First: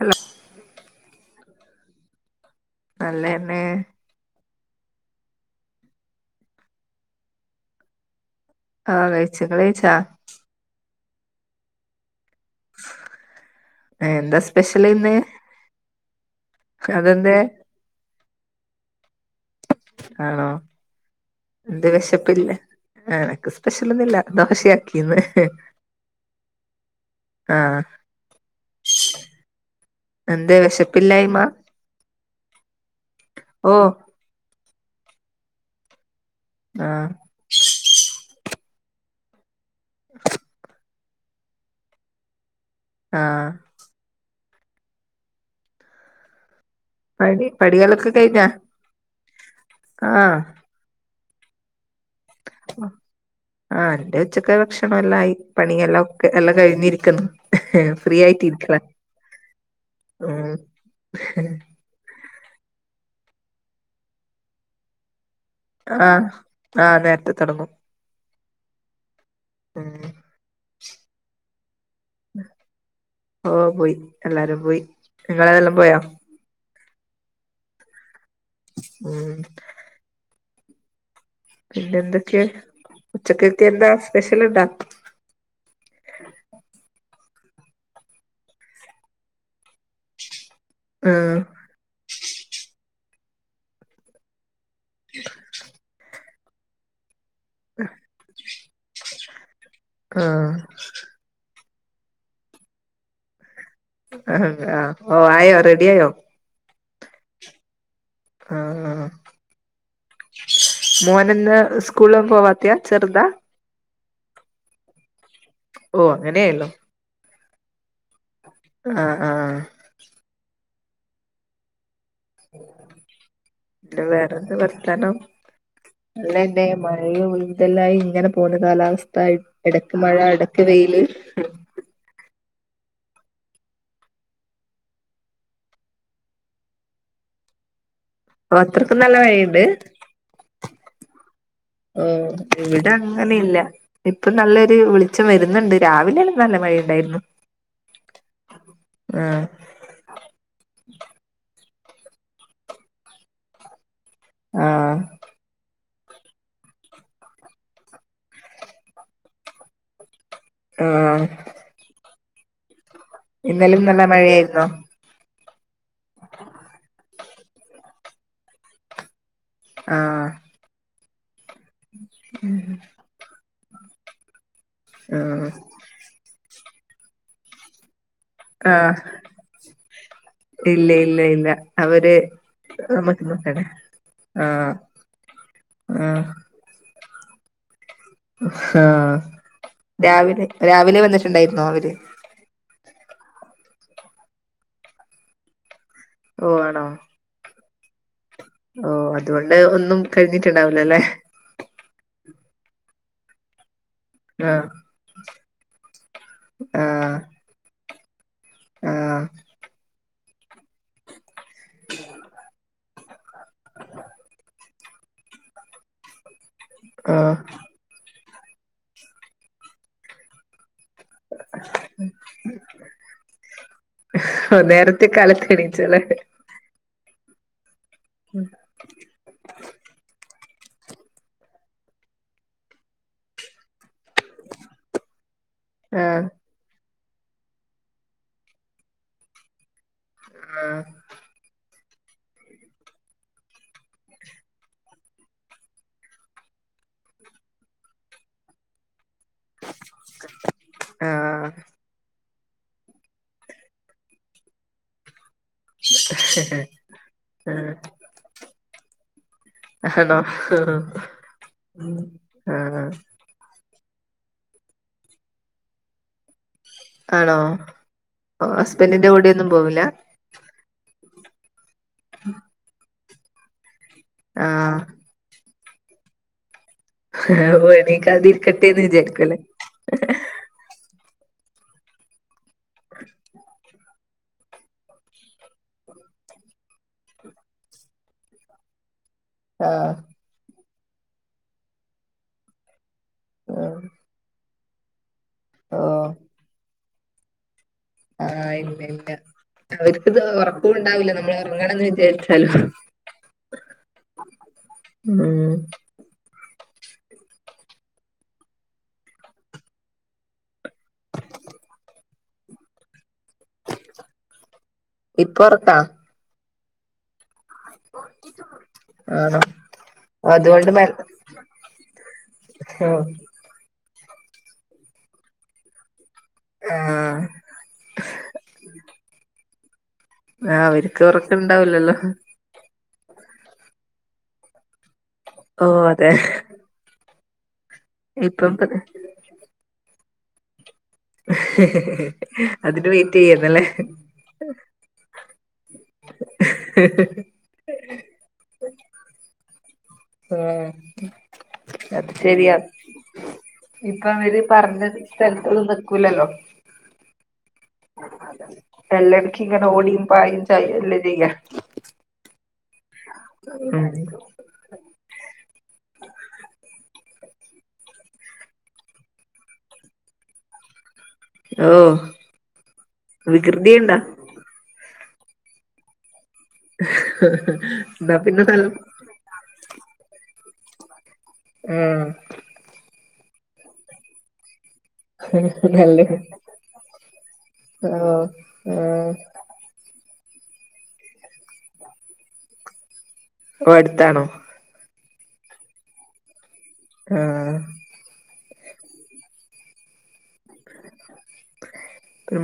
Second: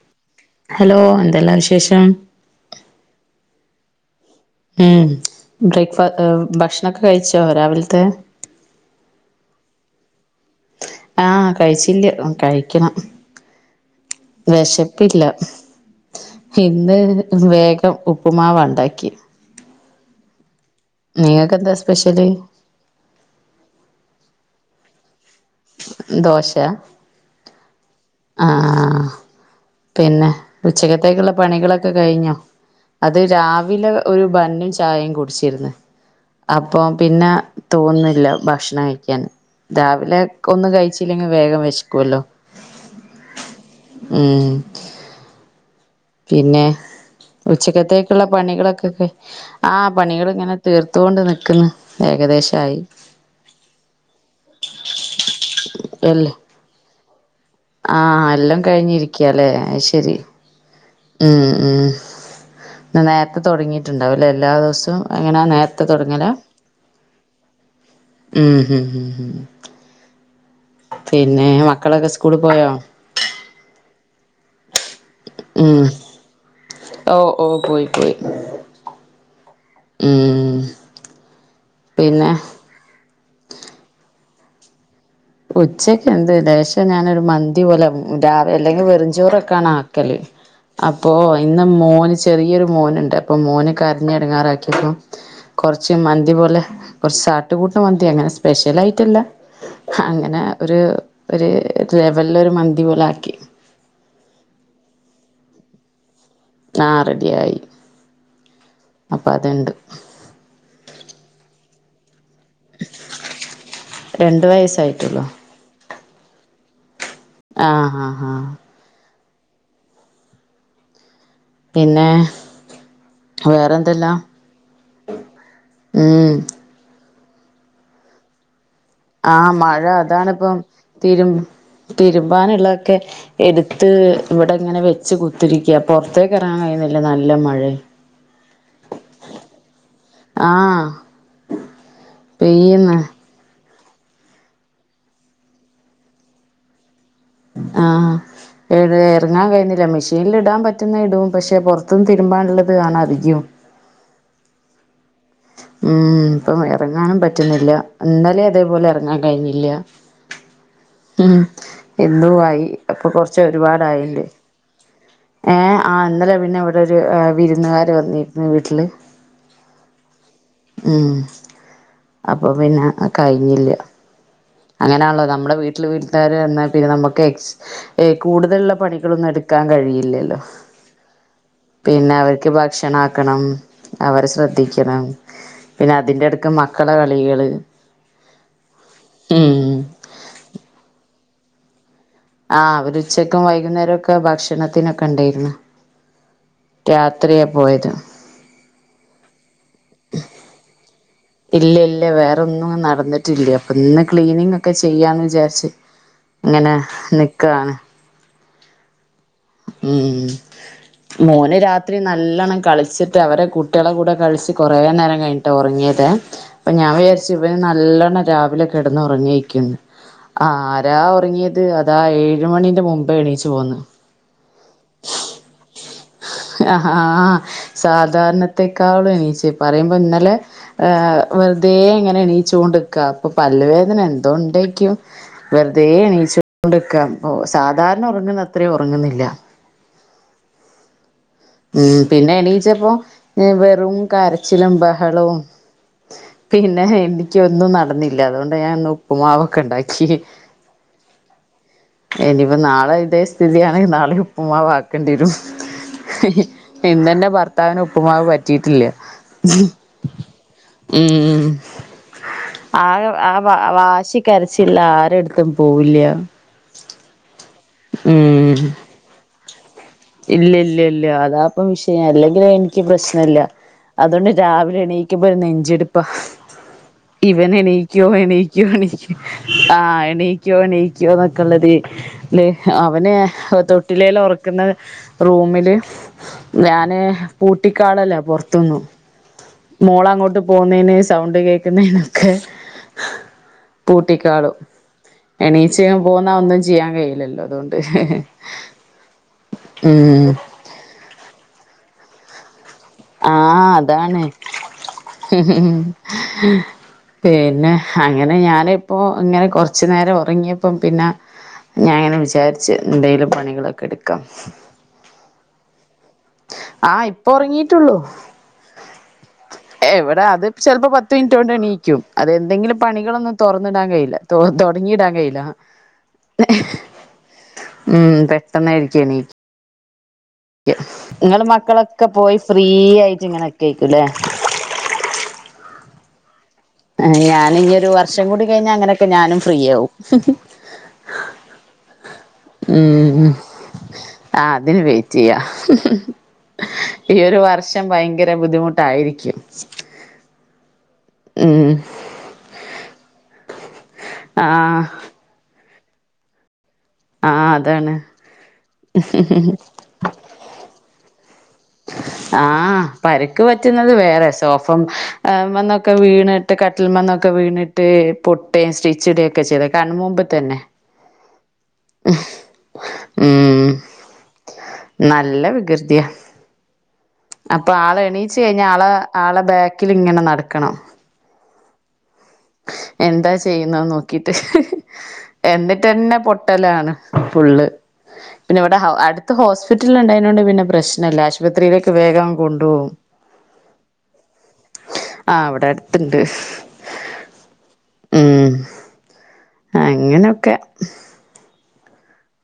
Hello hello എന്തെല്ല വിശേഷം നല്ലെന്നെ ഉം ബ്രേക്ക്ഫാസ് ഭക്ഷണൊക്കെ കഴിച്ചോ രാവിൽത്തെ ആ കഴിച്ചു ഇങ്ങള് കഴിച്ചാ ആ കഴിച്ചില്യ. കഴിക്കണം എന്താ സ്പെഷ്യൽ ഇന്ന് വെശപ്പ്ല്ല ഇന്ന് അതെന്തേ വേഗം ഉപ്പുമാവ് ഇണ്ടാക്കി ആണോ നിങ്ങൾക്ക് എന്താ സ്പെഷ്യല് വെശപ്പില്ലെ ആഹ് എനിക്ക് സ്പെഷ്യൽ ഒന്നുമില്ല ദോശയാക്കിന്ന് ദോശാ ആഹ് ആഹ് പിന്നെ എന്തേ ഉച്ചക്കത്തേക്കുള്ള വെശപ്പില്ലായ്മ പണികളൊക്കെ കഴിഞ്ഞോ അത് ഓ രാവിലെ ഒരു ബന്നും ചാ ചായയും കുടിച്ചിരുന്ന് അപ്പൊ ആഹ് പിന്നെ തോന്നുന്നില്ല ഭക്ഷണം കഴിക്കാന് രാവിലെ ക്കൊന്ന് കഴിച്ചില്ലെങ്കി വേഗം വിശക്കുവല്ലോ ആഹ് ഉം പിന്നെ പണി പണികളൊക്കെ ഉച്ചക്കത്തേക്കുള്ള കഴിഞ്ഞാ പണികളൊക്കൊക ആഹ് പണികള് ഇങ്ങനെ തീർത്തുകൊണ്ട് നിക്കുന്നു ഏകദേശം ആഹ് എന്റെ ഉച്ചക്ക് ഭക്ഷണം എല്ലാം ആയി പണിയെല്ലാക്കെ അല്ലേ എല്ലാം കഴിഞ്ഞിരിക്കുന്നു ആ ഫ്രീ ആയിട്ടി എല്ലാം ഇരിക്കലാ കഴിഞ്ഞിരിക്കല്ലേ അത് ശരി ഉം ഉം ഉം ഇന്ന് നേരത്തെ തുടങ്ങിയിട്ടുണ്ടാവുല്ലേ എല്ലാ ദിവസവും എങ്ങനാ നേ ആഹ് ആഹ് നേരത്തെ തൊടങ്ങും ഉം ഹും ഹും ഹും ഉം പിന്നെ മക്കളൊക്കെ സ്കൂളിൽ പോയോ ഓ പോയി എല്ലാരും പോയി നിങ്ങളേതെല്ലാം പോയാ ഓഹ് ഓഹ് പോയി പോയി ഉം ഉം പിന്നെ എന്തൊക്കെ ഉച്ചക്കൊക്കെ എന്താ സ്പെഷ്യലുണ്ടാ ഉച്ചക്ക് എന്ത് ലേശം ഞാനൊരു മന്തി പോലെ രാവിലെ അല്ലെങ്കിൽ വെറും ചോറൊക്കാണ് ആക്കല് അപ്പോ ആഹ് ഇന്ന് മോന് ചെറിയൊരു മോനുണ്ട് അപ്പൊ മോന് കരഞ്ഞ് എടങ്ങാറാക്കി [unintelligible] കൊർച്ച് മന്തി പോലെ കുറച്ച് ചാട്ട് കൂട്ട് മന്തി അങ്ങനെ സ്പെഷ്യലായിട്ടല്ല അങ്ങനെ ആഹ് ഒരു ഒരു ലെവലില് ഒരു മന്തി പോലെ ആക്കി ആഹാ ഓ ആയോ റെഡി ആയോ ആഹ് റെഡിയായി ആഹ് ആഹാ അപ്പൊ അതുണ്ട് മോന് ന്ന് സ്കൂളിൽ ഒന്നും പോവാത്തിയാ ചെറുതാ രണ്ട് വയസായിട്ടുള്ളു ഓഹ് അങ്ങനെയല്ലോ ആഹ് ആഹ് ഹാ ആഹ് ആഹ് ആഹ് പിന്നെ വേറെന്തെല്ലാം വേറെന്ത് വർത്താനം ഉം നല്ലേന്നേ മഴയും ഇതെല്ലായി ഇങ്ങനെ പോണ് കാലാവസ്ഥ ആഹ് മഴ എടക്ക് അതാണിപ്പം എടക്ക് വെയില് തിരു തിരുമ്പാനുള്ളതൊക്കെ എടുത്ത് ഇവിടെ ഇങ്ങനെ വെച്ച് കുത്തിരിക്ക പൊറത്തേക്ക് ഇറങ്ങാൻ കഴിയുന്നില്ല നല്ല മഴയാ ഓഹ് അത്രയ്ക്കും നല്ല മഴയുണ്ട് ആഹ് അഹ് പെയ്യുന്ന് ഇവിടങ്ങ് നെയില്ല ഇപ്പം നല്ലൊര് വെളിച്ചം വരുന്നുണ്ട് രാവിലെല്ല നല്ല മഴയുണ്ടായിരുന്നു ആ ഇവിടെ ആഹ് എറങ്ങാൻ കഴിയന്നില്ല മി ഷീൻല് ടാൻ പറ്റുന്ന ടും പക്ഷെ പൊർത്ത്ന്ന് തരുമ്പാള്ളത് ആണ് അധികും ആഹ് ഉം ഇപ്പം എറങ്ങാനും പറ്റുന്നില്ല ഇന്നലേം അതേപോലെ എറങ്ങാൻ കഴിഞ്ഞില്ല ആഹ് ഉം ഇന്നും ആയി അപ്പൊ കൊർച്ച് ഇന്നലും ഒരുപാടായിണ്ട് [unintelligible] ഏ ആ ഇന്നലെ പിന്നെ ഇവിടെ ഒരു വിരുന്നുകാര് വന്നിരുന്നു വീട്ടില് ആഹ് ഉം അപ്പൊ പിന്നെ കഴിഞ്ഞില്ല്യ. അങ്ങനേൺള്ളോ ആഹ് നമ്മുടെ വീട്ടില് വീട്ടുകാര് വന്നാ പിന്നെ നമുക്ക് എക്സ് ഏ കൂടുതലുള്ള ആഹ് പണികളൊന്നും എടുക്കാൻ കഴിയ് ല്ല്യല്ലോ ഇല്ല ഇല്ല ഇല്ല പിന്നെ അവര് അവര്ക്ക് ഭക്ഷണം നമുക്ക് ആക്കണം നോക്കണ്ട അവരെ ആഹ് ശ്രദ്ധിക്കണം. പിന്നെ ആഹ് അതിന്റെ എട്ക്ക് മക്കള കളികള്. ആ ഉം രാവിലെ രാവിലെ വന്നിട്ടുണ്ടായിര്ന്നോ അവര് ആ അവര് ഉച്ചക്കും വൈകുന്നേരം ഒക്കെ ഭക്ഷണത്തിനൊക്കെ ണ്ടായ്രുന്നു ഓ ആണോ രാ രാത്രിയാ പോയത്. ഓ അതുകൊണ്ട് ഒന്നും കഴ്ഞ്ഞിട്ടുണ്ടാവ് ല ലേ ഇല്ല്യ ഇല്ല്യ വേറൊന്നും നടന്ന് ട്ടില്ല അപ്പൊ ന്ന് ക്ലീനിങ് ആഹ് ഒക്കെ ചെയ്യാന്ന് വിചാര്ച്ച് ങ്ങനെ ആഹ് നിക്കാണ്. ആഹ് ഉം മോന് രാത്രി നല്ലണം കളിച്ച് ട്ട് അവരെ കുട്ടിളെ കൂടെ കളിച്ച് കൊറേ നേരം കഴിഞ്ഞിട്ടാ ഒറങ്ങിയതേ അപ്പൊ ഞാൻ വിചാര്ച്ചു ആഹ് ഇവന് നല്ലോണം രാവിലെ കെടന്ന് ഒറങ്ങേയ്ക്കുന്ന് ആരാ ഒറങ്ങിയത് അതാ ഏഴുമണിന്റെ മുമ്പേ എണീച്ച് പോന്ന്. ഒ നേരത്തെ കാലത്ത് എണീച്ചല്ലേ. അ ഹാ സാധാരണത്തെക്കാളും എണീച്ച് പറയുമ്പോ ഇന്നലെ ഏ വെർതേ ഇങ്ങനെ എണീച്ച് കൊണ്ട്ക്ക അപ്പൊ പല്ലുവേധനൺ അതുകൊണ്ടര്ക്കും വെർതേ ആഹ് എണീച്ച് ക്കൊണ്ട് ക്ക ഒ സാധാരണ ഒറങ്ങുന്ന അത്രയും ഒറങ്ങുന്നില്ല. ആഹ് ഉം പിന്നെ എണീച്ചപ്പോ എ വെറും കരച്ചിലും ബഹളവും പിന്നെ ഹെനിക്ക് ഒന്നും നടന്നില്ല അതുകൊണ്ട് ഞാന്നു ഉപ്പുമാവൊക്കെ ണ്ടാക്കി. ആഹ് ഇനിയിപ്പ നാളെ ഇതേ സ്ഥിതിയാണെങ്കി നാളീം ഉപ്പുമാവ് ആക്കേണ്ടി വരും. ഇന്നന്നെ ആഹ് ഭർത്താവിന് ഉപ്പുമാവ് പറ്റിയിട്ടില്ല. ആണോ ഉം ആഹ് ആകെ ആ വ വാശി കരച്ചില്ല ആരെട്ത്തും പോവില്ല്യ ആണോ ഒ ഹസ്ബന്റ്ന്റെ കൂടെ ഒന്നും പോവില്ല. ഇല്ല്യ ഇല്ല്യ ഇല്ല്യ അതാപ്പ വിഷയം അല്ലെങ്കില് എനിക്ക് പ്രശ്നം ല്ല്യ അതോണ്ട് രാവ് ആഹ് ലെ എണീക്കുമ്പ ഒരു നെഞ്ച്ടുപ്പാ. ഇവന് എണീക്കോ എണീക്കോ എണീക്കാതിരിക്കട്ടെന്ന് എണീക്കോ വിചാരിക്കുല്ലേ ആ എണീ ക്കോ എണീക്കോ ന്നൊക്കെള്ളതി ല് അവനേ തൊട്ടിലേല് ഒറക്കുന്ന റൂമില് ഞാന് പൂട്ടിക്കാളല്ലേ പൊർത്ത്ന്നു ആഹ് മോള് അങ്ങോട്ട് പോകുന്നതിന് സൗണ്ട് കേക്കുന്നതിനൊക്കെ ആഹ് കുട്ടിക്കാളും എണീച്ച് ഓഹ് പോകുന്ന ഒന്നും ചെയ്യാൻ കഴിയില്ലല്ലോ അതുകൊണ്ട്. ആഹ് ഇല്ല ഇല്ല അവർക്ക് ഇത് ഉം ഉറപ്പും ഉണ്ടാവില്ല. നമ്മൾ ഉറങ്ങണമെന്ന് വിചാരിച്ചാലോ ആഹ് അതാണ് ഉം പിന്നെ അങ്ങനെ ഞാനിപ്പോ ഇങ്ങനെ കൊറച്ചു നേരം ഉറങ്ങിയപ്പം പിന്ന ഞാന് ഇങ്ങനെ വിചാരിച്ച് എന്തെലും പണികളൊക്കെ എടുക്കാം. ഇപ്പൊറക്കാ ആഹ് ഇപ്പൊ ഉറങ്ങിട്ടുള്ളൂ ആണോ എവിടെ അത് അതുകൊണ്ട് മ ചിലപ്പോ പത്ത് മിനിറ്റ് കൊണ്ട് എണീക്കും അത് എന്തെങ്കിലും പണികളൊന്ന് തുറന്നിടാൻ കഴിയില്ല. തൊടങ്ങിയിടാൻ കഴിയില്ല ആഹ് ഉം പെട്ടെന്നായിരിക്കും എണീക് ആഹ് അവർക്ക് ഉറക്കം നിങ്ങള് ഉണ്ടാവില്ലല്ലോ മക്കളൊക്കെ പോയി ഫ്രീ ആയിട്ട് ഇങ്ങന നിക്കോയിക്കല്ലേ ഓ അതെ ഞാന് ഇനി ഒരു വർഷം കൂടി ഇപ്പം കഴിഞ്ഞ അങ്ങനെയൊക്കെ ഞാനും ഫ്രീയാവും. അതിന് ഉം വെയിറ്റെയ്യേന്നല്ലേ ആഹ് അതിന് വെയിറ്റെയ്യാ ഈ ഒരു വർഷ് ഷം ഭയങ്കര ബുദ്ധിമുട്ടായിരിക്കും ആഹ് ഉം അത് ശരിയാ ഇപ്പവര് ആഹ് പറഞ്ഞത് സ്ഥലത്തൊന്നും നിക്കൂലല്ലോ ആഹ് അതാണ് എല്ലാടുക്കെയും ഓടിയും പായും ചായും അല്ലെ ചെയ്യാ ആഹ് പരിക്ക് പറ്റ്ന്നത് വേറെ തോഫം മന്നൊക്കെ വീണിട്ട് കട്ടിൽ മെന്നൊക്കെ വീണിട്ട് പൊ ട്ടി സ്റ്റിച്ചിടയൊക്കെ ചെയ്ത് കൻമുമ്പി തന്നെ ഓഹ് ഉം വികൃതിയുണ്ട നല്ല വികൃതിയാ അപ്പൊ ആള് എന്നാ എണീച്ച് പിന്നെ നല്ല കഴിഞ്ഞാ ആള് ആളെ ബാക്കിലിങ്ങനെ നടക്കണം ഉം എന്താ ചെയ്യുന്നെന്ന് നോക്കീട്ട് നല്ല എന്നിട്ടെന്നെ പൊട്ടലാണ് ഫുള്ള് ആഹ് പിന്നെ വ്ടെ ആഹ് അടുത്ത് ഹോസ് പിറ്റല് ഉണ്ടായിനോണ്ട് പിന്നെ പ്രശ്നല്ല ആശുപത്രിയിലേക്ക് വേഗം കൊണ്ട്പോവും. ഓ അടുത്താണോ ആഹ് വ്ടെടുത്ത്ണ്ട് ആഹ് ഉം അങ്ങനൊക്കെ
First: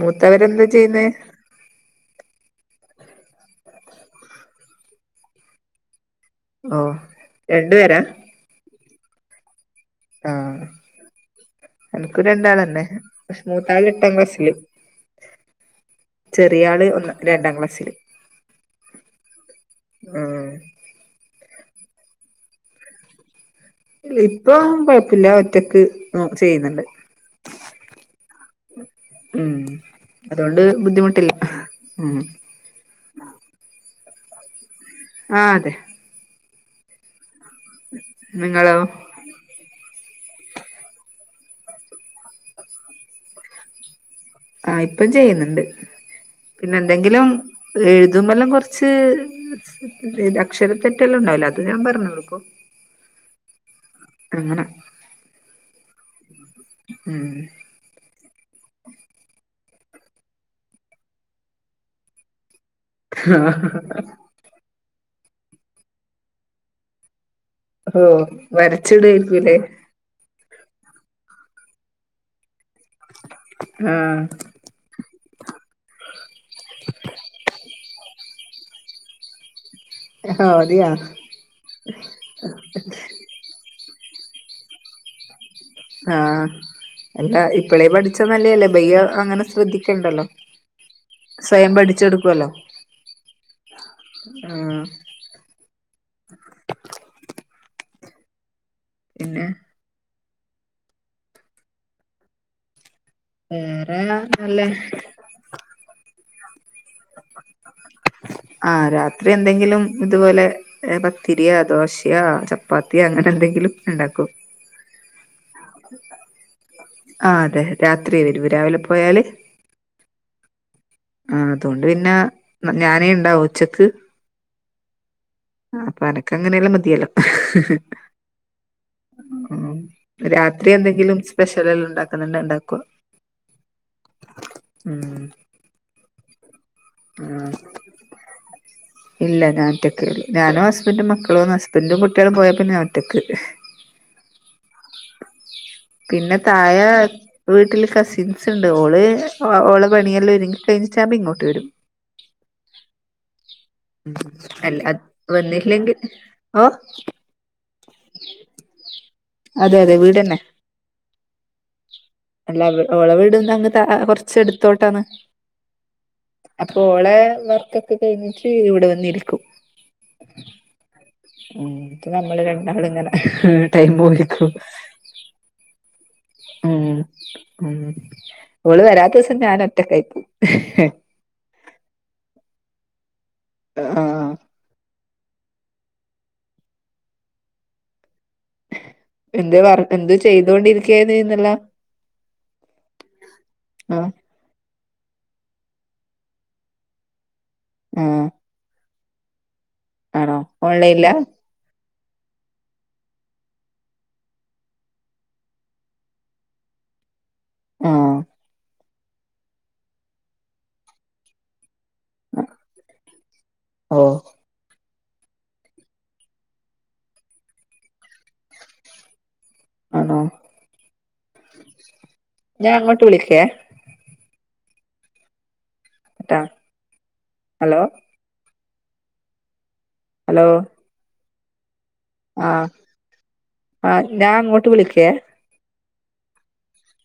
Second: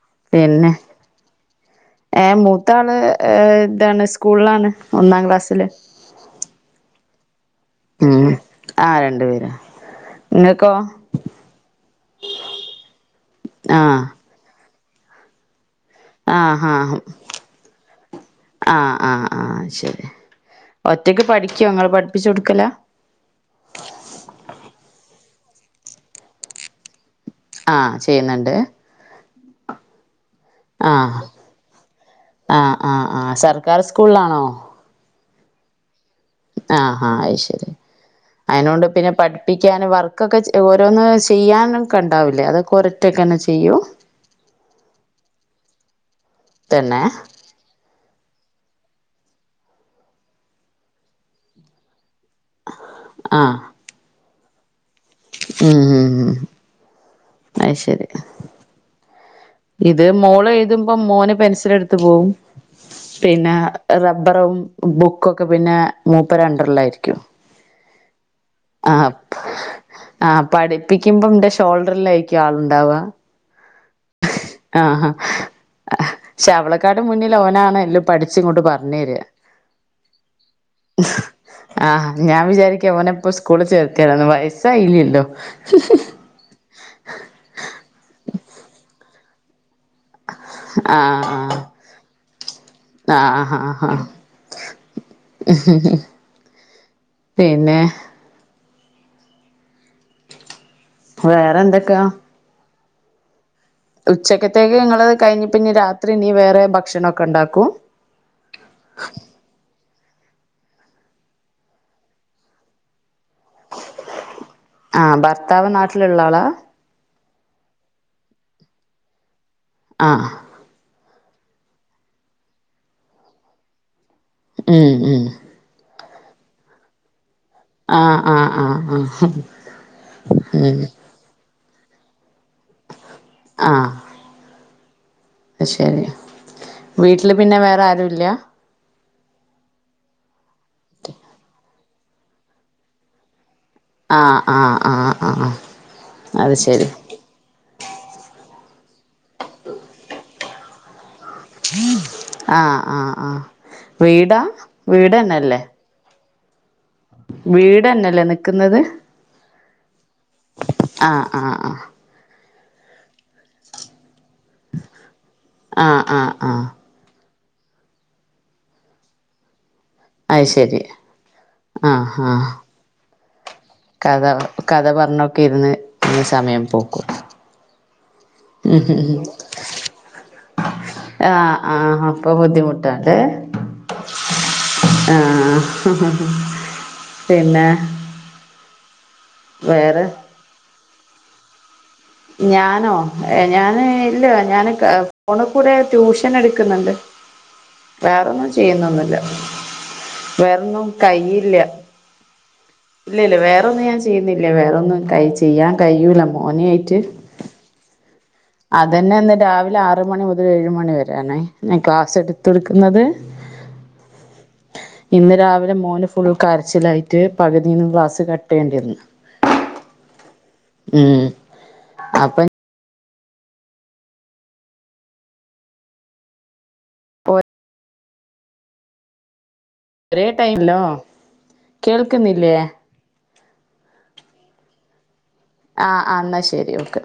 മൂത്തവനെന്താ പിന്നെ ചെയ്യുന്നേ ഏഹ് മൂത്താള് ഏ താണ് സ്കൂൾലാണ് ഒന്നാം ക്ലാസ്സില് ഓഹ് രണ്ടു പേരാ ഉം ആഹ് രണ്ട് പേരാ ആഹ് നിങ്ങക്കോ എനക്കും രണ്ടാളെന്നെ പ മൂത്താള് ആഹ് എട്ടാം ക്ലാസ്സില് ആഹ് ചെറിയ ആള് ആഹ് ഒന്ന് രണ്ടാം ക്ലാസ്സില് ആഹ് ആഹ് ആഹ് ശരി ആഹ് ഒറ്റയ്ക്ക് പഠിക്കോ ങ്ങള് പഠിപ്പിച്ചു കൊടുക്കലാ ഇല്ല ഇപ്പൊ കൊഴപ്പല്ല ഒറ്റക്ക് ചെയ്യുന്നുണ്ട് ആഹ് ചെയ്യുന്നുണ്ട് ഉം അതുകൊണ്ട് ആഹ് ബുദ്ധിമുട്ടില്ല ഉം ആഹ് ആഹ് ആഹ് സർക്കാർ സ്കൂള്ലാണോ ആഹാ അതെ. ആഹആഹാ അഹ് ശരി നിങ്ങളോ അയനോണ്ട് പിന്നെ പ- ഠിപ്പിക്കാനും വർക്കൊക്കെ ഓരോന്ന് ചെയ്യാനൊക്കെ ണ്ടാവില്ലേ, അതൊക്കോ രൊറ്റൊക്കെന്നെ ചെയ്യും. ആഹ് ഇപ്പം ചെയ്യുന്നുണ്ട്, തന്നെ പിന്നെന്തെങ്കിലും, എഴുതുമ്പെല്ലാം കൊറച്ച് അക്ഷര തെറ്റെല്ലാം ഉണ്ടാവില്ലേ, അത് ഞാൻ പറഞ്ഞു കൊടുക്കും. ആഹ്. അങ്ങനെ. ഉം ഉം ഉം. ഉം. അയ് ശരി. ഇത് മോള് എഴുതുമ്പോ മോന്- പെൻസിലെടുത്ത് പോവും, പിന്നെ റ- ബ്ബറും ബുക്കൊക്കെ പിന്നെ മൂപ്പരെണ്ടർലായിരിക്കും. ഓ വരച്ചിടേര്ക്കൂല്ലേ? ആഹ് പഠിപ്പിക്കുമ്പോന്റെ ഷോൾഡർലായിരിക്കും ആള്ണ്ടാവ. ആഹ്. ആഹ്. ശാവളക്കാട് മുന്നിലവനാണ് എല്ലും, പഠിച്ച്ങ്ങോട്ട് പറഞ്ഞേര. ആഹ് മതിയാ ആഹ് ഞാൻ വിചാരിക്കും ഓനെ പൊസ് - കൂളില് ചേർത്തിയാലോന്ന് വയസ്സായില്ലല്ലോ. ആഹ് അല്ല ഇപ്പളേ പഠിച്ച നല്ലേല്ലേ ബയ്യ അങ്ങനെ ശ്രദ്ധിക്ക. ണ്ടല്ലോ ആഹ് സ്വയം പഠിച്ചെടുക്കുവല്ലോ. ആഹ് ആഹ് ആഹ്. ആഹ് പിന്നെ. പിന്നെ. വേറെന്തൊക്കാ. ഉംഹ്. ഉച്ചക്കത്തേക്ക് ങ്ങൾ കഴിഞ്ഞ് പിന്നെ രാത്രി ഇനി വേറെ ഭക്ഷണക്കെ ഉണ്ടാക്കും. ആഹ് രാത്രി എന്തെങ്കിലും ഇതുപോലെ. ഏഹ് പത്തിരിയാ. ദോശയാ ചപ്പാത്തിയ അങ്ങനെ എന്തെങ്കിലും ഉണ്ടാക്കും. ആഹ് ഭർത്താവ് നാട്ടിലുള്ള ആളാ. ആഹ് അതെ രാത്രിയ വരു രാവിലെ പോയാൽ. ആഹ്. ആഹ് അതോണ്ട് പിന്നെ ഞാനേ ഉണ്ടാവു ഉച്ചക്ക്. ഉംഹ് ഉംഹ്. അപ്പൊ അനക്ക് എങ്ങനെയെല്ലാം മതിയല്ലോ. ആഹ് ആഹ് ആഹ് ആഹ് ഏഹ്. ങ്കിലും സ്പെഷൽ. ചെലോല്ണ്ടാക്ക്ണതന്നെ ഉണ്ടാക്കുക. ആഹ്. ഉംഹ്. ശരി, വീട്ടിൽ പിന്നെ വേറെ ആരു ഇല്ല്യ. ഇല്ല ഞാൻ ഒറ്റക്ക് ഞാനും ഹസ്ബൻഡും മക്കളും ഹസ്ബൻഡും കുട്ട്യാളും പോയപ്പം ഞാൻ ഒറ്റക്ക്. ആ് ആഹ്. ആഹ് ആഹ് പിന്നെ അത് ശരി താഴെ. വീട്ടില് കസിൻസ് ഉണ്ട്. ഓള് ഓളെ പണിയെല്ലാം ഒരുങ്ങി- കഴിഞ്ഞിട്ടാവുമ്പം ഇങ്ങോട്ട് വരും. ആഹ് ആഹ് ആഹ് വീടാ അല്ല അ വീട് വന്നില്ലെങ്കിൽ ഓ വീടെന്നല്ലേ നിക്ക്‌ന്നത് അതെ അതെ വീടെന്നെ ആഹ് ആഹ് അല്ലാ വീ ഓളെ വീട്ണ്ടങ് ത കൊർച്ച് ച്ചെടുത്തോട്ടാണ് ആഹ് ആഹ് ആഹ് ആഹ് അപ്പൊ വളെ വർക്കൊക്കെ കഴിഞ്ഞിട്ട് ഇവിടെ വന്നിരിക്കും അത് ശരി ഉം പ്പ ആഹ് നമ്മള് ആഹ് രണ്ടാളുങ്ങനെ ഒരു ടൈം കഥ പോലിക്കും കഥ പർഞ്ഞൊക്കെര്ന്ന് ഉം ഉം ഓള് വെരാത്തുസം ഞാൻ ഒറ്റക്കായി പോവും ആഹ് ആഹ് അപ്പോ ബുദ്ധിമുട്ടാല്ലേ ആഹ് ആ ആ പിന്നെ എന്ത് വറ് വേറെ എന്തോ ചെയ്തോണ്ടിരിക്കുകയന്ന്ല്ലോ ഞാനോ ഏ ഞാന് ആഹ് ഇല്ല ഞാന് ഫോണ് കൂടെ ട്യൂഷന്ട്ക്ക്‌ന്ന്ണ്ട് ആഹ് വേറൊന്നും ചെ ചെയ്യുന്നൊന്നുല്ല ആണോ വേറൊന്നും ഓൺലൈനിലാ കയ്ഞ്ഞില്ല ഇല്ല ല്ല വേറൊന്നും ഞാൻ ചെയ്യ്ന്നില്ല വേറൊന്നും കൈ ചെയ്യാൻ കയ്യ്ന്നില്ല മോനേയിട്ട് ആഹ് അതെന്നെ ന്ന് രാവിലെ ആറ് മണി മുതൽ ഏഴ് മണി വെരേണ് ഞാൻ ക്ലാസ്സെടുത്തൊടുക്കുന്നത് ഓ ഇന്ന് രാവിലെ മോന് ഫുൾ കര്ച്ചിലായിട്ട് പകുതിന്ന് ക്ലാസ്സ് കട്ടേയേണ്ടി വന്ന് [inaudible] ആണോ ഉം അപ്പൊ ഞാൻ അങ്ങോട്ട് വിളിക്കേ ട്ടോ ഹലോ ഇത്രേ ടൈമിലോ [unintelligible] ആ ആ ഞാ അങ്ങോട്ട് വിളിക്കെ ആ ആ ന്നാ ശെരി ഓക്കെ